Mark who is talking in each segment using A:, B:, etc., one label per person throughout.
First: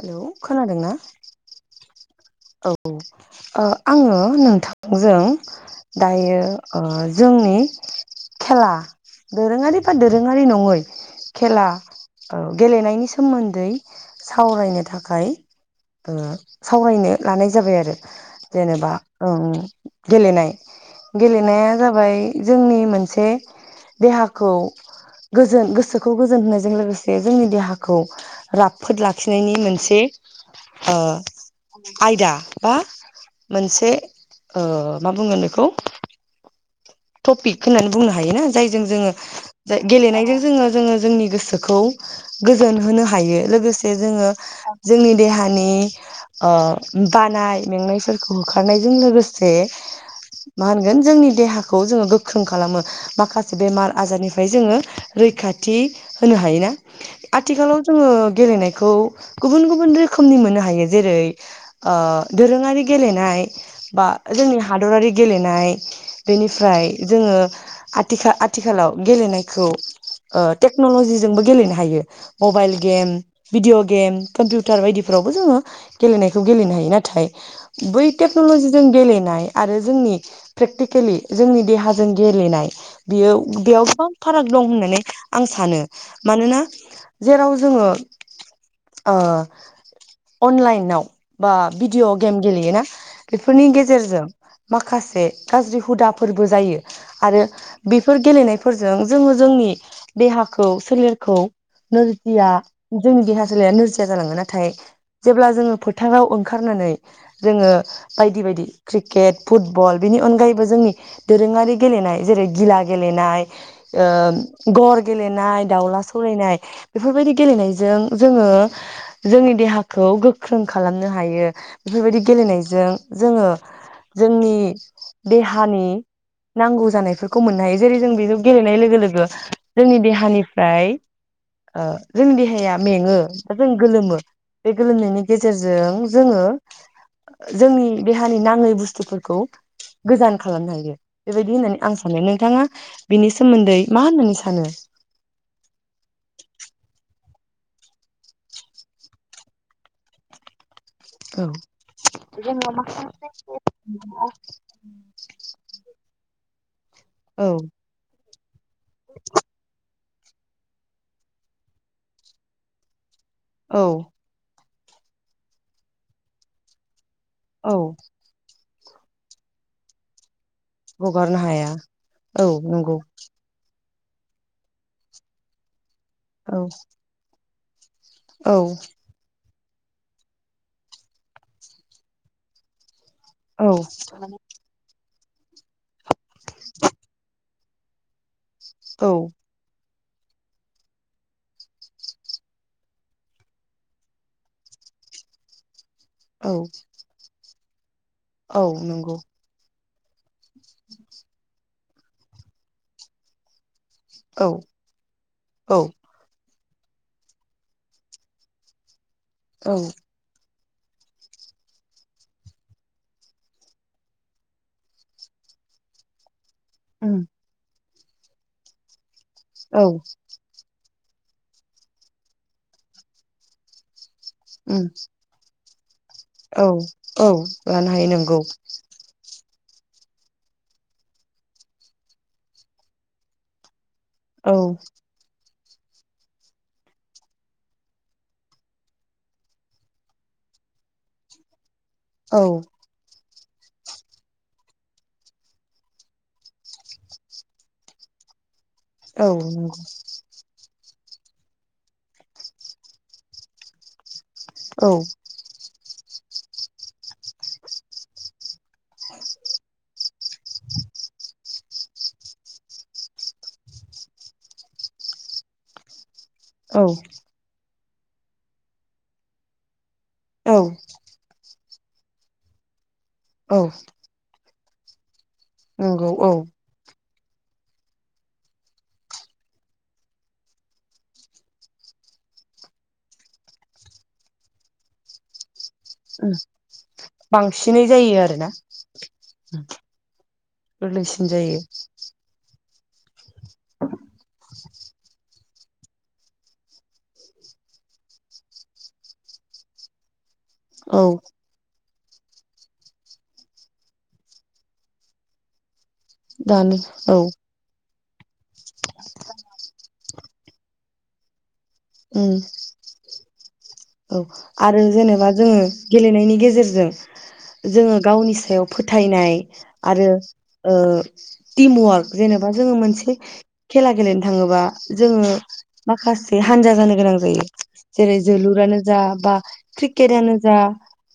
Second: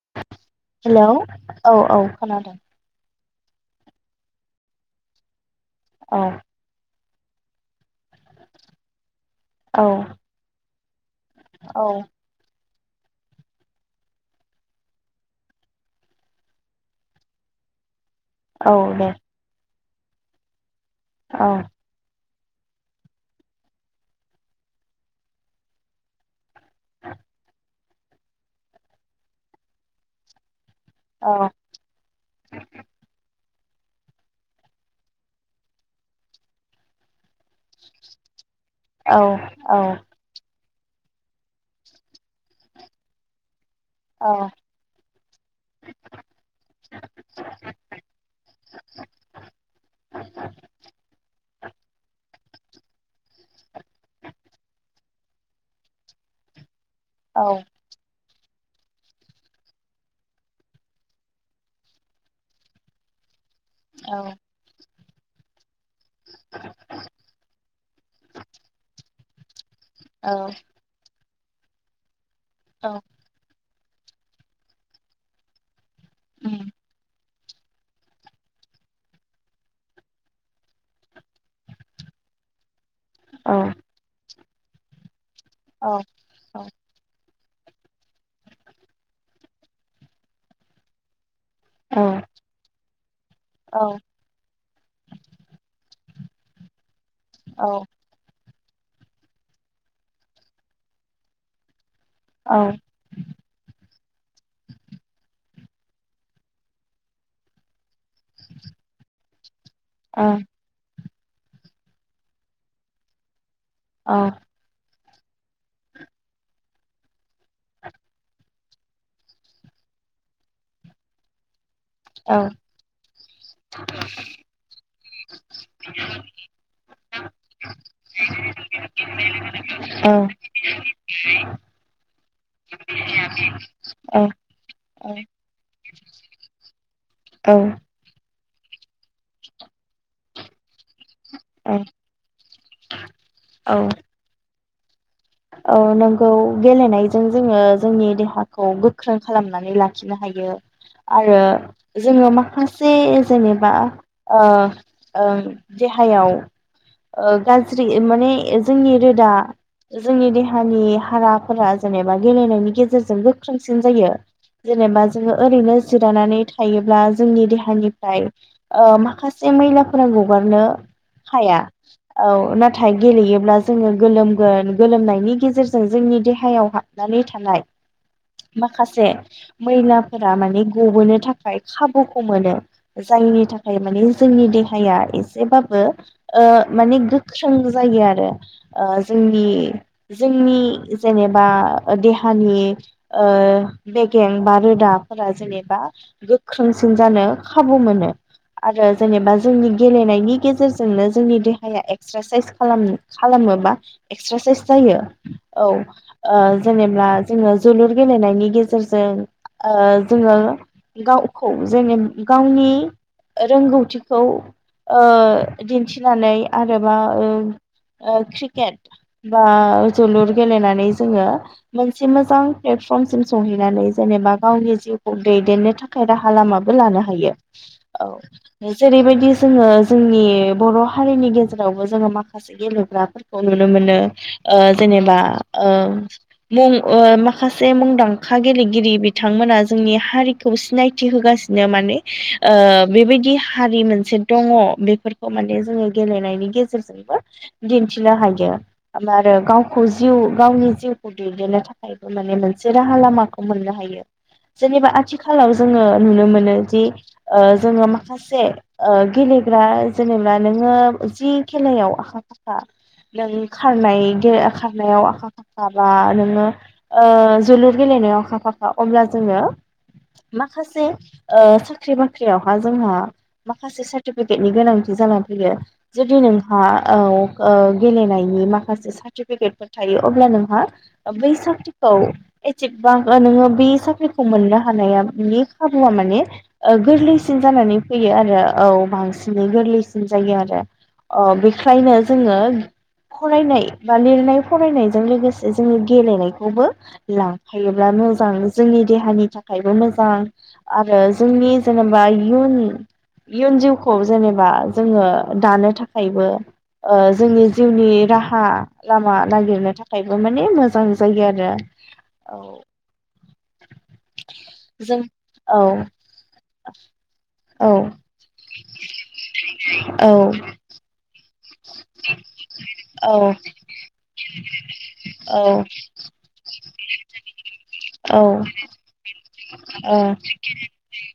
A: Hello खोनादोंना
B: hello औ औ खोनादों।
A: ओ आङो नोंथा जों
B: औ
A: दायो ओ जोंनि खेला
B: औ
A: दोरोङारि बा दोरोङारि नङै खेला
B: औ
A: औ गेलेनायनि सोमोन्दै सावरायनो थाखाय ओ सावरायनो लानाय जाबाय आरो।
B: औ
A: जेनेबा
B: दे
A: ओ ओं। गेलेनाय
B: औ
A: गेलेनाया जाबाय जोंनि मोनसे देहाखौ गोजोन गोसोखौ गोजोन होनायजों लोगोसे जोंनि देहाखौ राफ फोद लाखिनायनि मोनसे ओ
B: औ
A: आयदा बा मोनसे ओ मा बुंगोन बेखौ टपिक होननानै बुंनो हायोना जायजों जोङो
B: औ औ
A: जा गेलेनायजों जोङो जोङो जोंनि गोसोखौ गोजोन होनो हायो लोगो जोङो जोंनि देहानि ओ बानाय मेंनायफोरखौ होखारनायजों लोगोसे मा होनगोन जोंनि देहा ङो गोख्रों खालामो माखासे बेमार आजारनिफाय जोङो रैखाथि होनो हायोना
B: औ औ
A: आथिखालाव जोङो गेलेनायखौ गुबुन गुबुन रोखोमनि मोनो हायो जेरै ओ दोरोङारि गेलेनाय बा जोंनि हादरारि गेलेनाय बेनिफ्राय जोङो आथिख आथिखालाव गेलेनायखौ ओ
B: औ
A: टेक्नलजि जोंबो गेलेनो हायो। मबाइल
B: औ
A: गेम भिडिअ' गेम कम्पिउटार बायदिफ्रावबो जोङो। गेलेनायखौ
B: उम
A: गेलेनो हायो नाथाय बै टेकन'ल'जिजों गेलेनाय आरो जोंनि प्रेकटिक केलि जोंनि देहाजों गेलेनाय बियो
B: औ
A: बेयाव साम [unintelligible] फाराग दं होननानै आं सानो
B: औ औ औ
A: मानोना जेराव जोङो ओ अनलाइनाव बा
B: औ
A: भिडिअ' गेम गेलेयोना बेफोरनि
B: औ
A: गेजेरजों माखासे गाज्रि हुदा फोरबो जायो। आरो बेफोर गेलेनाय फोरजों जोङो जोंनि देहाखौ सोलेरखौ नोरजिया
B: औ
A: जोंनि देहा सोलाया नोरजि [unintelligible] जालाङो नाथाय जेब्ला जोङो फोथाङाव ओंखारनानै जोङो बायदि बायदि क्रिकेट फुटबल बेनि अनगायैबो जोंनि दोरोङारि गेलेनाय जेरै गिला गेलेनाय ओ गर गेलेनाय दाउला सौलायनाय बेफोरबायदि गेलेनायजों जोङो जोंनि देहाखौ गोख्रों खालामनो हायो। बेफोरबायदि गेलेनायजों जोङो जोंनि देहानि नांगौ जानायफोरखौ मोननो हायो जेरै जों बेजों गेलेनाय लोगो लोगो जोंनि देहानिफ्राय ओ जोंनि देहाया मेङो दा जों गोलोमो बे गोलोमनायनि गेजेरजों जोङो
B: औ
A: जोंनि देहानि नाङै बुस्थुफोरखौ गोजान खालामनो हायो। बेबायदि होननानै आं सानो नोंथाङा बिनि सोमोन्दै मा होननानै सानो?
B: ओ नोंगौ गेलनाय जों जोङो जोंनि देहाखौ गोख्रों खालामनानै लाखिनो हायो। आरो
A: औ
B: जोङो माखासे जेनेबा ओ ओ देहा हायाव ओ
A: औ
B: गाज्रि माने जोंनि रोदा जोंनि देहानि हाराफोरा जेनेबा गेलेनायनि गेजेरजों गो गोख्रोंसिन
A: औ
B: जायो। जेनेबा जोङो ओरैनो जिरायनानै थायोब्ला जोंनि
A: औ
B: देहानिफ्राय ओ माखासे मैला फोरानो। हगारनो हाया औ नाथाय गेलेयोब्ला जोङो गोलोमगोन गोलोमनायनि गेजेरजों जोंनि
A: औ
B: देहायाव हाबनानै थानाय
A: औ
B: माखासे मैलाफोरा माने गबोनो थाखाय खाबुखौ मोनो। जायनि
A: औ
B: थाखाय माने जोंनि देहाया एसेबाबो ओ माने गोख्रों जायो आरो। ओ
A: औ
B: जोंनि जोंनि जेनेबा देहानि ओ बेगें बा रोदाफोरा जेनेबा
A: औ
B: गोख्रोंसिन जानो खाबु मोनो।
A: औ
B: आरो
A: नंगौ
B: जेनेबा जोंनि गेलेनायनि गेजेरजोंनो जोंनि देहाया एक एक्सारसाइस खालाम खालामोबा
A: औ
B: एक्सारसाइस जायो औ ओ जेनेब्ला जोङो जोलुर गेलेनायनि गेजेरजों ओ
A: औ
B: जोङो गावखौ जेने गावनि रोंगौथिखौ ओ दिन्थिनानै आरोबा
A: उम
B: ओ ओ क्रिकेट बा
A: औ
B: जोलुर गेलनानै जोङो मोनसे मोजां प्लेटफरम सिम सहैनानै जेनेबा गावनि
A: उम
B: जिउखौ दैदेननो थाखाय राहा
A: औ
B: लामाबो लानो
A: औ
B: हायो
A: लानो हायो नंगौ
B: औ जेरैबायदि जोङो जोंनि बर' हारिनि गेजेरावबो जोङो माखासे गेलेग्राफोरखौ नुनो मोनो।
A: औ
B: ओ जेनेबा ओ मुं ओ माखासे मुंदांखा गेलेगिरि बिथांमोना जोंनि हारिखौ सिनायथि होगासिनो माने
A: औ
B: ओ बेबायदिहा हारि मोनसे दङ बेफोरखौ माने जोङो गेलेनायनि गेजेरजोंबो दिन्थिनो हायो। आम
A: औ
B: आरो
A: नंगौ
B: गावखौ जिउ गावनि जिउ खौ दैदेननो थाखायबो माने मोनसे राहा लामाखौ मोननो हायो। जेनेबा
A: औ
B: आथिखालाव जोङो नुनो मोनो जि ओ जोङो माखासे ओ गेलेग्रा जेनेबा नोङो जि खेलायाव आखा फाखा नों खारनाय गे खारनायाव आखा फाखा बा नों ङो ओ जोलुर गेलेनायाव आखा फाखा अब्ला जोङो
A: औ
B: माखासे ओ साख ख्रि बाख्रियावहा जोंहा
A: औ
B: माखासे सार्टिफिकेट। नि गोनांथि जानानै फैरो
A: नंगौ
B: जुदि
A: औ
B: नोंहा औ। ओ गेलेनाय नि माखासे सार्टिफिकेटफोर थायो अब्ला नोंहा बै साख्रिखौ [unintelligible] नोङो बे साख्रिखौ मोननो हानाया नोंनि खाबुआ माने
A: उम
B: ओ गोरलैसिन जानानै
A: बांसिनै
B: फैयो
A: जायो
B: आरो
A: आरोना
B: औ बांसिनै गोरलैसिन जायो आरो
A: गोरलैसिन
B: अ
A: जायो
B: बेखायनो जोङो फरायनाय बा लिरनाय फरायनायजों लोगोस जोङो गेलेनायखौबो लांफायोब्ला मोजां जोंनि देहानि थाखायबो मोजां। आरो
A: औ
B: जोंनि जोनोम बा इयुन इयुन जिउखौ जेनेबा जोङो दानो थाखा खायबो
A: दानो
B: ओ
A: औ
B: जोंनि नि राहा लामा नागिरनो थाखायबो माने मोजां जायो आरो।
A: उम।
B: औ
A: औ आरो
B: जों
A: जेनेबा जोङो
B: औ
A: गेलेनायनि गेजेरजों
B: औ
A: जोङो गावनि सायाव फोथायनाय आरो
B: औ
A: ओ। [unintelligible] टिम वार्क जेनेबा जोङो मोनसे खेला गेलेनो थाङोबा जोङो
B: औ
A: माखासे हानजा जानो गोनां जायो। जेरै
B: औ
A: जोलुर नो जा बा
B: औ
A: क्रिकेटनो जा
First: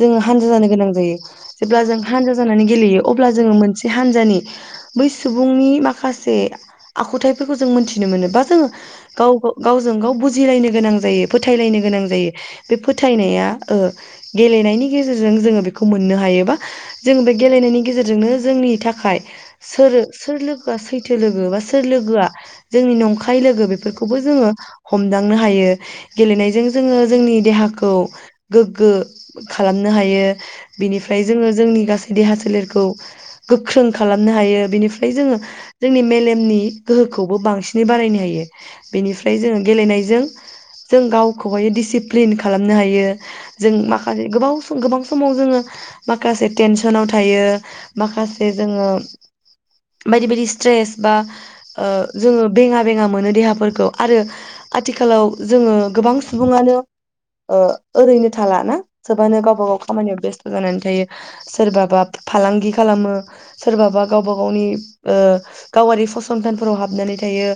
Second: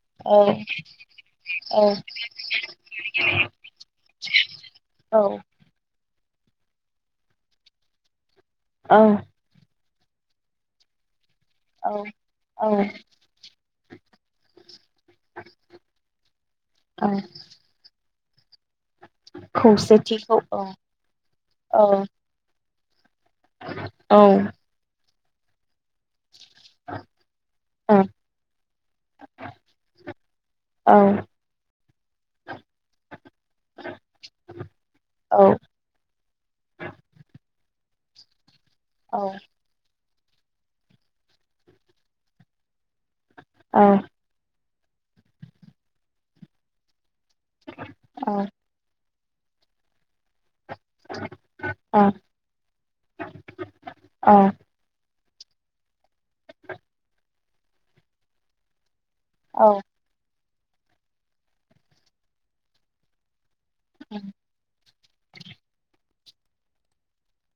A: जोङो
B: औ
A: हानजा जानो गोनां जायो जेब्ला जों हानजा जानानै गेलेयो अब्ला जो मोनसे हानजाानि [inaudible] बै सुबुंनि माखासे से आखुथायाइफोरखौ जों मोनथिनो मोनो बा जों
B: औ
A: गाव गाव जों गाव बुजिलायनो गोनां जायो। फोथायलायनो
B: औ
A: गोनां जायो बे
B: औ
A: फोथायनाया ओ गेलेनायनि गेजेरजों जोङो बेखौ मोन मोननो हायोबा
B: औ
A: जों बे गेलेनायनि गेजेर जोंनो जोंनि थाखाय खाय सोरो सोर
B: खौसेथिखौ औ
A: लोगोआ सैथो लोगो बा
B: औ
A: सोर लोगोआ जोंनि नंखा हाय लोगो बेफौरखौबो
B: औ
A: जोंङो हम मोनदांनो हायो गेलेनायजों जोङो। जोंनि देहाखौ गोग्गो खालामनो हायो
B: औ
A: बिनिफ्राय जोङो जोंनि गासै देहा सोलेरखौ गोख्रों खालामनो हायो बिनिफ्राय जोङो
B: औ
A: जोंनि मेलेमनि गोहोखौबो बांसि बे बारायनो हायो। बेनिफ्राय
B: औ
A: जोङो गेलेनायजों जों गावखौबायो दिसि फ्रिन खालामनो हायो जों
B: औ
A: माखासे गोबाव सम गोबां समाव जोङो माखासे टेनसनाव था थायो
B: औ
A: माखासे जोङो बायदि -बायदि स्ट्रेस बा ओ जोङो बेङा बेङा मोनो देहाफोरखौ आरो आथिखालाव जोङो गोबां सुबुङानो ओ ओरैनो थाला ना सोबानो गावबा गाव खामानियाव बेस्थ जानानै थायो सोरबाबा फालांगि खालामो। सोरबाबा गावबा गावनि ओ गावारि फसं संथानफोराव हाबनानै थायो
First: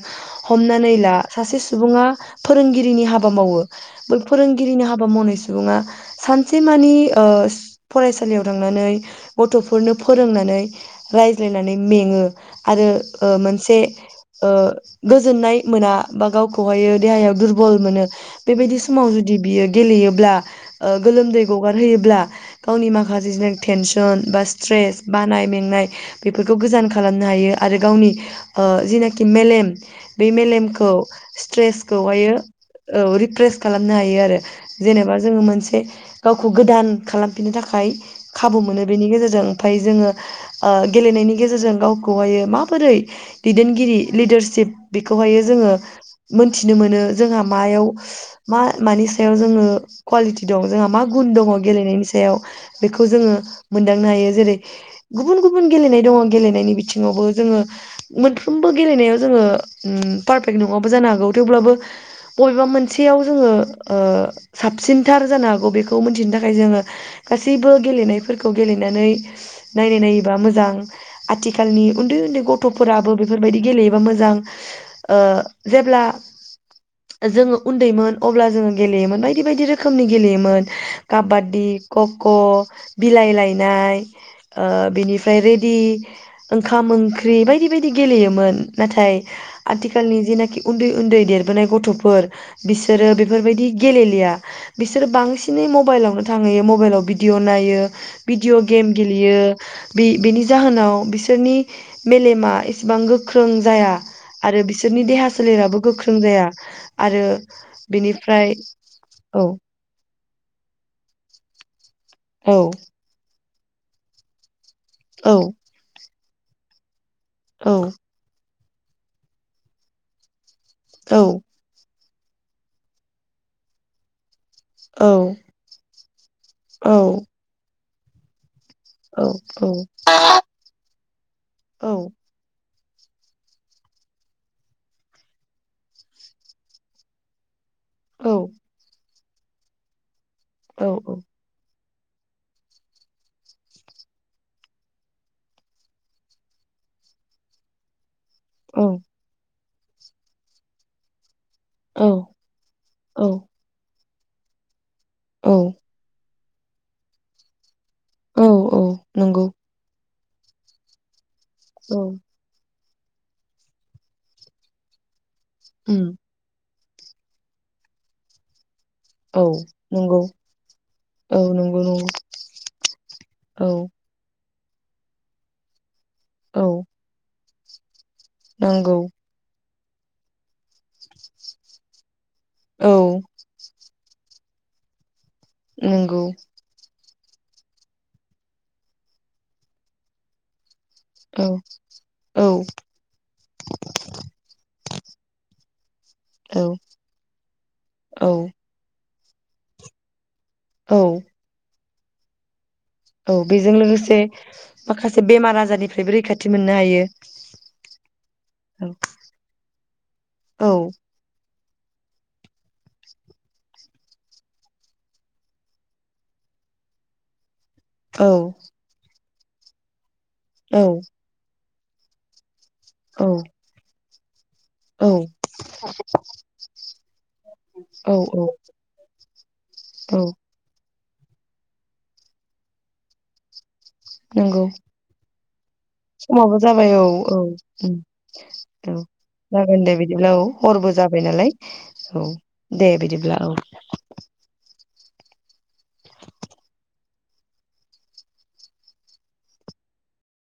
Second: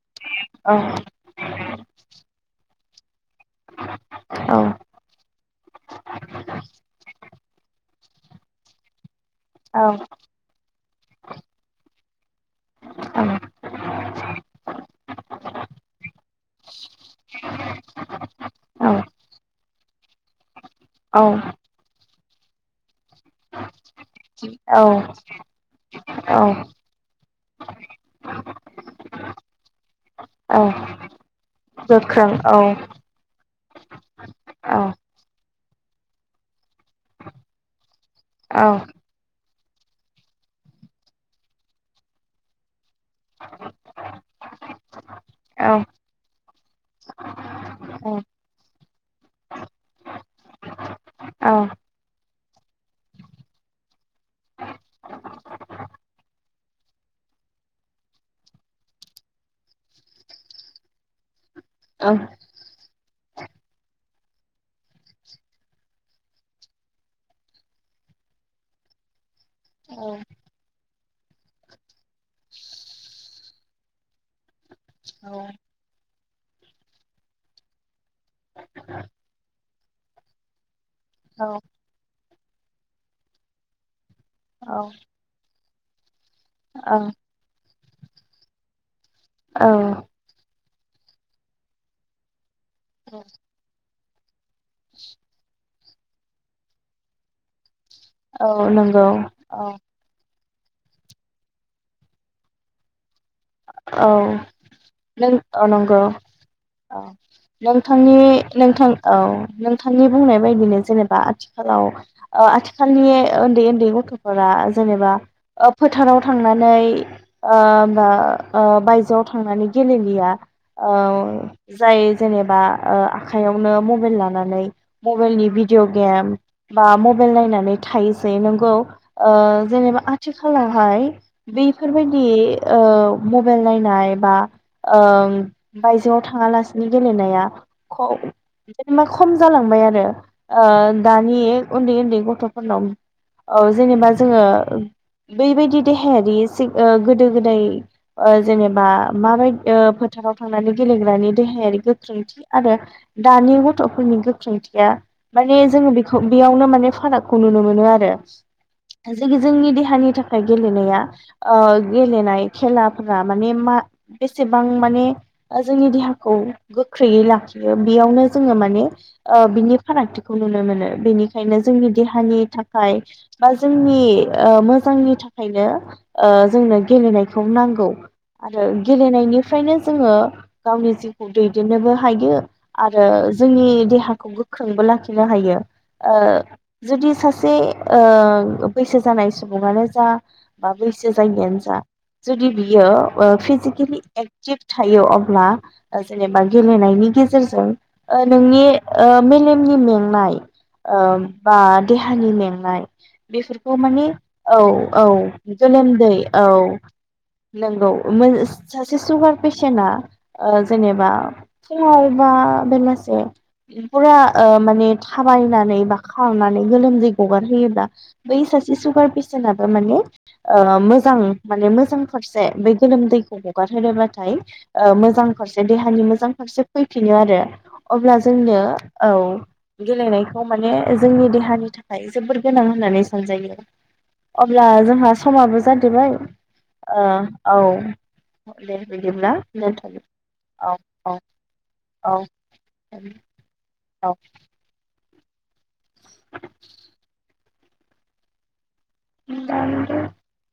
A: हमनानै ला सासे सुबुंआ फोरोंगि गिरिनि हा बा मावो बै
B: औ
A: फोरोंगिरिनि हाबा मावनाय सुबुङा सानसे मानि ओ ओस फरायसालियाव थांनानै गथ'फोरनो फोरोंनानै रायज्लायनानै मेङो। आरो ओ मोनसे ओ गोजोननाय मोना बा गावखौहायो देहायाव दुरबल मोनो बेबायदि
B: औ
A: समाव जुदि बियो गेलेयो ब्ला। ओ गोलोमदै गगारहोयोब्ला गावनि माखा [unintelligible] टेनसन बा स्ट्रेस
B: औ
A: बानाय मेंनाय बेफोरखौ गोजान खालामनो हायो आरो गावनि ओ जिनाखि मेलेम बे
B: औ
A: मेलेमखौ स्ट्रेसखौहायो औ रिप्रेस खालामनो हायो आरो
B: औ
A: जेनेबा जोङो मोनसे गावखौ गोदान खालामफिननो थाखाय खाबु
B: औ
A: मोनो बेनि गेजेरजों फाय जोङो ओ गेलेनायनि गेजेरजों गावखौहायो माबोरै दैदेनगिरि लिडारशिप बेखौहायो
B: औ
A: जोङो मोनथिनो मोनो जोंहा मायाव मा मानि सायाव जोङो कुवालिटि दं जोंहा मा गुन
B: औ
A: दङ गेलेनायनि साया याव बेखौ जोङो मोनदांनो हायो जेरै गुबुन गुबुन गेलेनाय दङ गेलेनायनि बि थिंआवबो जोङो मोनफ्रोमबो गेलेनायाव जोङो चम पारफेक्ट नङाबो जानो हागौ थेवब्लाबो, बबेबा मोनसे बेयाव जोङो ओ साबसिनथार जानो हागौ बेखौ मोनथिनो थाखाय जोङो गासैबो गेलेनायफोरखौ गेलेनानै नायनाय नायोबा मोजां आथिखालनि उन्दै उन्दै गथ'फोराबो बेफोरबायदि गेलेयोबा मोजां, ओ जेब्ला जोङो उन्दैमोन। अब्ला जोङो गेलेयोमोन बायदि बायदि रोखोम रोखोमनि गेलेयोमोन। काबादी खग अ बिलाइ लायनाय ओ बेनिफ्राय दि ओंखाम ओंख्रि बायदि बायदि गेलेयोमोन नाथाय। आथिखाल निजेनाखि। उन्दै उन्दै देरबोनाय गथ'फोर बि फोरो बेफोरबायदि गेलेनो [unintelligible] बिसोरो बांसिनै म मबाइलावनो थांहैयो मबाइलाव भिडिअ नायो।
B: औ
A: भिदिअ' गेम
B: नंगौ
A: गेलेयो
B: औ
A: बे-बेनि जाहोनाव बिसोरनि मेलेमा एसेबां गोख गोख्रों जाया
B: औ
A: आरो बिसोरनि देहा
B: नों औ
A: सोलेराबो
B: नंगौ
A: गोख्रों जाया
B: औ
A: आरो
B: नोंथांनि
A: बिनिफ्राय
B: नोंथां औ नोंथांनि बुंनाय बायदिनो जेनेबा आथिखालाव ओ
A: औ
B: आथिखालनि उन्दै उन्दै गथ'फोरा जेनेबा
A: औ
B: ओ फोथाराव थांनानै
A: औ
B: ओम बा ओ बायजोआव थांनानै गेलेलिया। औ जाय जेनेबा ओ आखाइयावनो मबाइल लानानै। नै
A: औ
B: मबेल नि भिडिअ' गेम बा
A: औ
B: मबेल नायनानै थायोजे नोंगौ। ओ
A: औ औ
B: जेनेबा आथिखालावहाय
A: औ
B: बेफोरबायदि औ मबाइल नायनाय बा ओ बायजोआव थाङालासिनो गेलेनाया
A: औ
B: [unintelligible] खम जालांबाय आरो। आ
A: औ
B: दानि। उन्दै उन्दै गथ'फोरनाव औ जेनेबा जोङो बैबायदि देहायारि गोदो गोदाय ओ जेनेबा माबायदि फोथाराव थांनानै गेलेग्रानि देहायारि गोख्रोंथि आरो दानि गथ' [unintelligible]
A: औ
B: माने जोंङो बेखौ बेयावनो माने फारागखौ नुनो मोनो आरो
A: औ औ
B: ओ जोगो
A: नंगौ
B: जोंनि देहानि थाखा फाय गेलेनाया ओ
A: औ
B: गेलेनाय खेला फोरा माने मा बेसेबां माने जोंनि
A: उम
B: देहाखौ गोख्रैयै लाखियो बेयावनो जोङो माने औ बिनि फारागथिखौ नुनो मोनो
A: औ
B: बेनिखायनो जोंनि
A: नंगौ नंगौ
B: देहानि थाखाय बा
A: औ
B: जोंनि औ मोजांनि थाखायनो औ जोंनो गेलेनाय होनांगौ आरो
A: नांगौ
B: गेलेनायनिफ्रायनो जोंङो गावनि जिउखौ दैदेननोबो हायो।
A: औ
B: आरो जोंनि देहा खौ गोख्रोंबो ला होनो हायो औ
A: नंगौ
B: जुदि सासे सासे ओ बैसो जानाय सुबुङानो जा बा बैसो
A: औ
B: जायियानो जा जुदि
A: औ
B: बियो फिजिकेलि एक्टिभ थायो अब्ला जेनेबा
A: औ
B: गेलेनायनि गेजेरजों ओ
A: औ
B: नोंनि ओ मेलेमनि मेंनाय
A: औ
B: ओम [unintelligible] देहानि मेंनाय
A: औ बेजों
B: बेफोरखौ माने
A: लोगोसे
B: औ औ
A: माखासे बेमार आजारनिफ्रायबो रैखाथि मोननो हायो।
B: नोंगौ उमबाय सासे सुगार पेसेन्टआ
A: औ
B: जेनेबा फुंङाव बा बेलासे फुरा ओ माने थाबायनानै बा खरनानै गोलोमदै गगारहोयो ब्ला बै सासे सुगारपेसे [unintelligible] माने औ मोजां माने मोज थथसे बे गोलोमदै
A: औ
B: खौ हगारहोनोबा [unintelligible] ओ
A: औ
B: मोजां फारसे देहानि मोजां फारसे फैफिनो आरो अब्ला
A: औ औ
B: जोंनो औ
A: औ
B: गेलेनायखौ माने जोंनि देहानि थाखाय जोबोर गोनां होननानै सानजायो।
A: नंगौ
B: अब्ला जोंहा समाबो जाद जोबाय
A: समाबो औ औ औ
B: बिदिब्ला
A: जागोन दे
B: दोनथ'नो
A: बिदिब्ला औ हरबो जाबाय नालाय औ दे बिदिब्ला औ।
B: औ [unintelligible]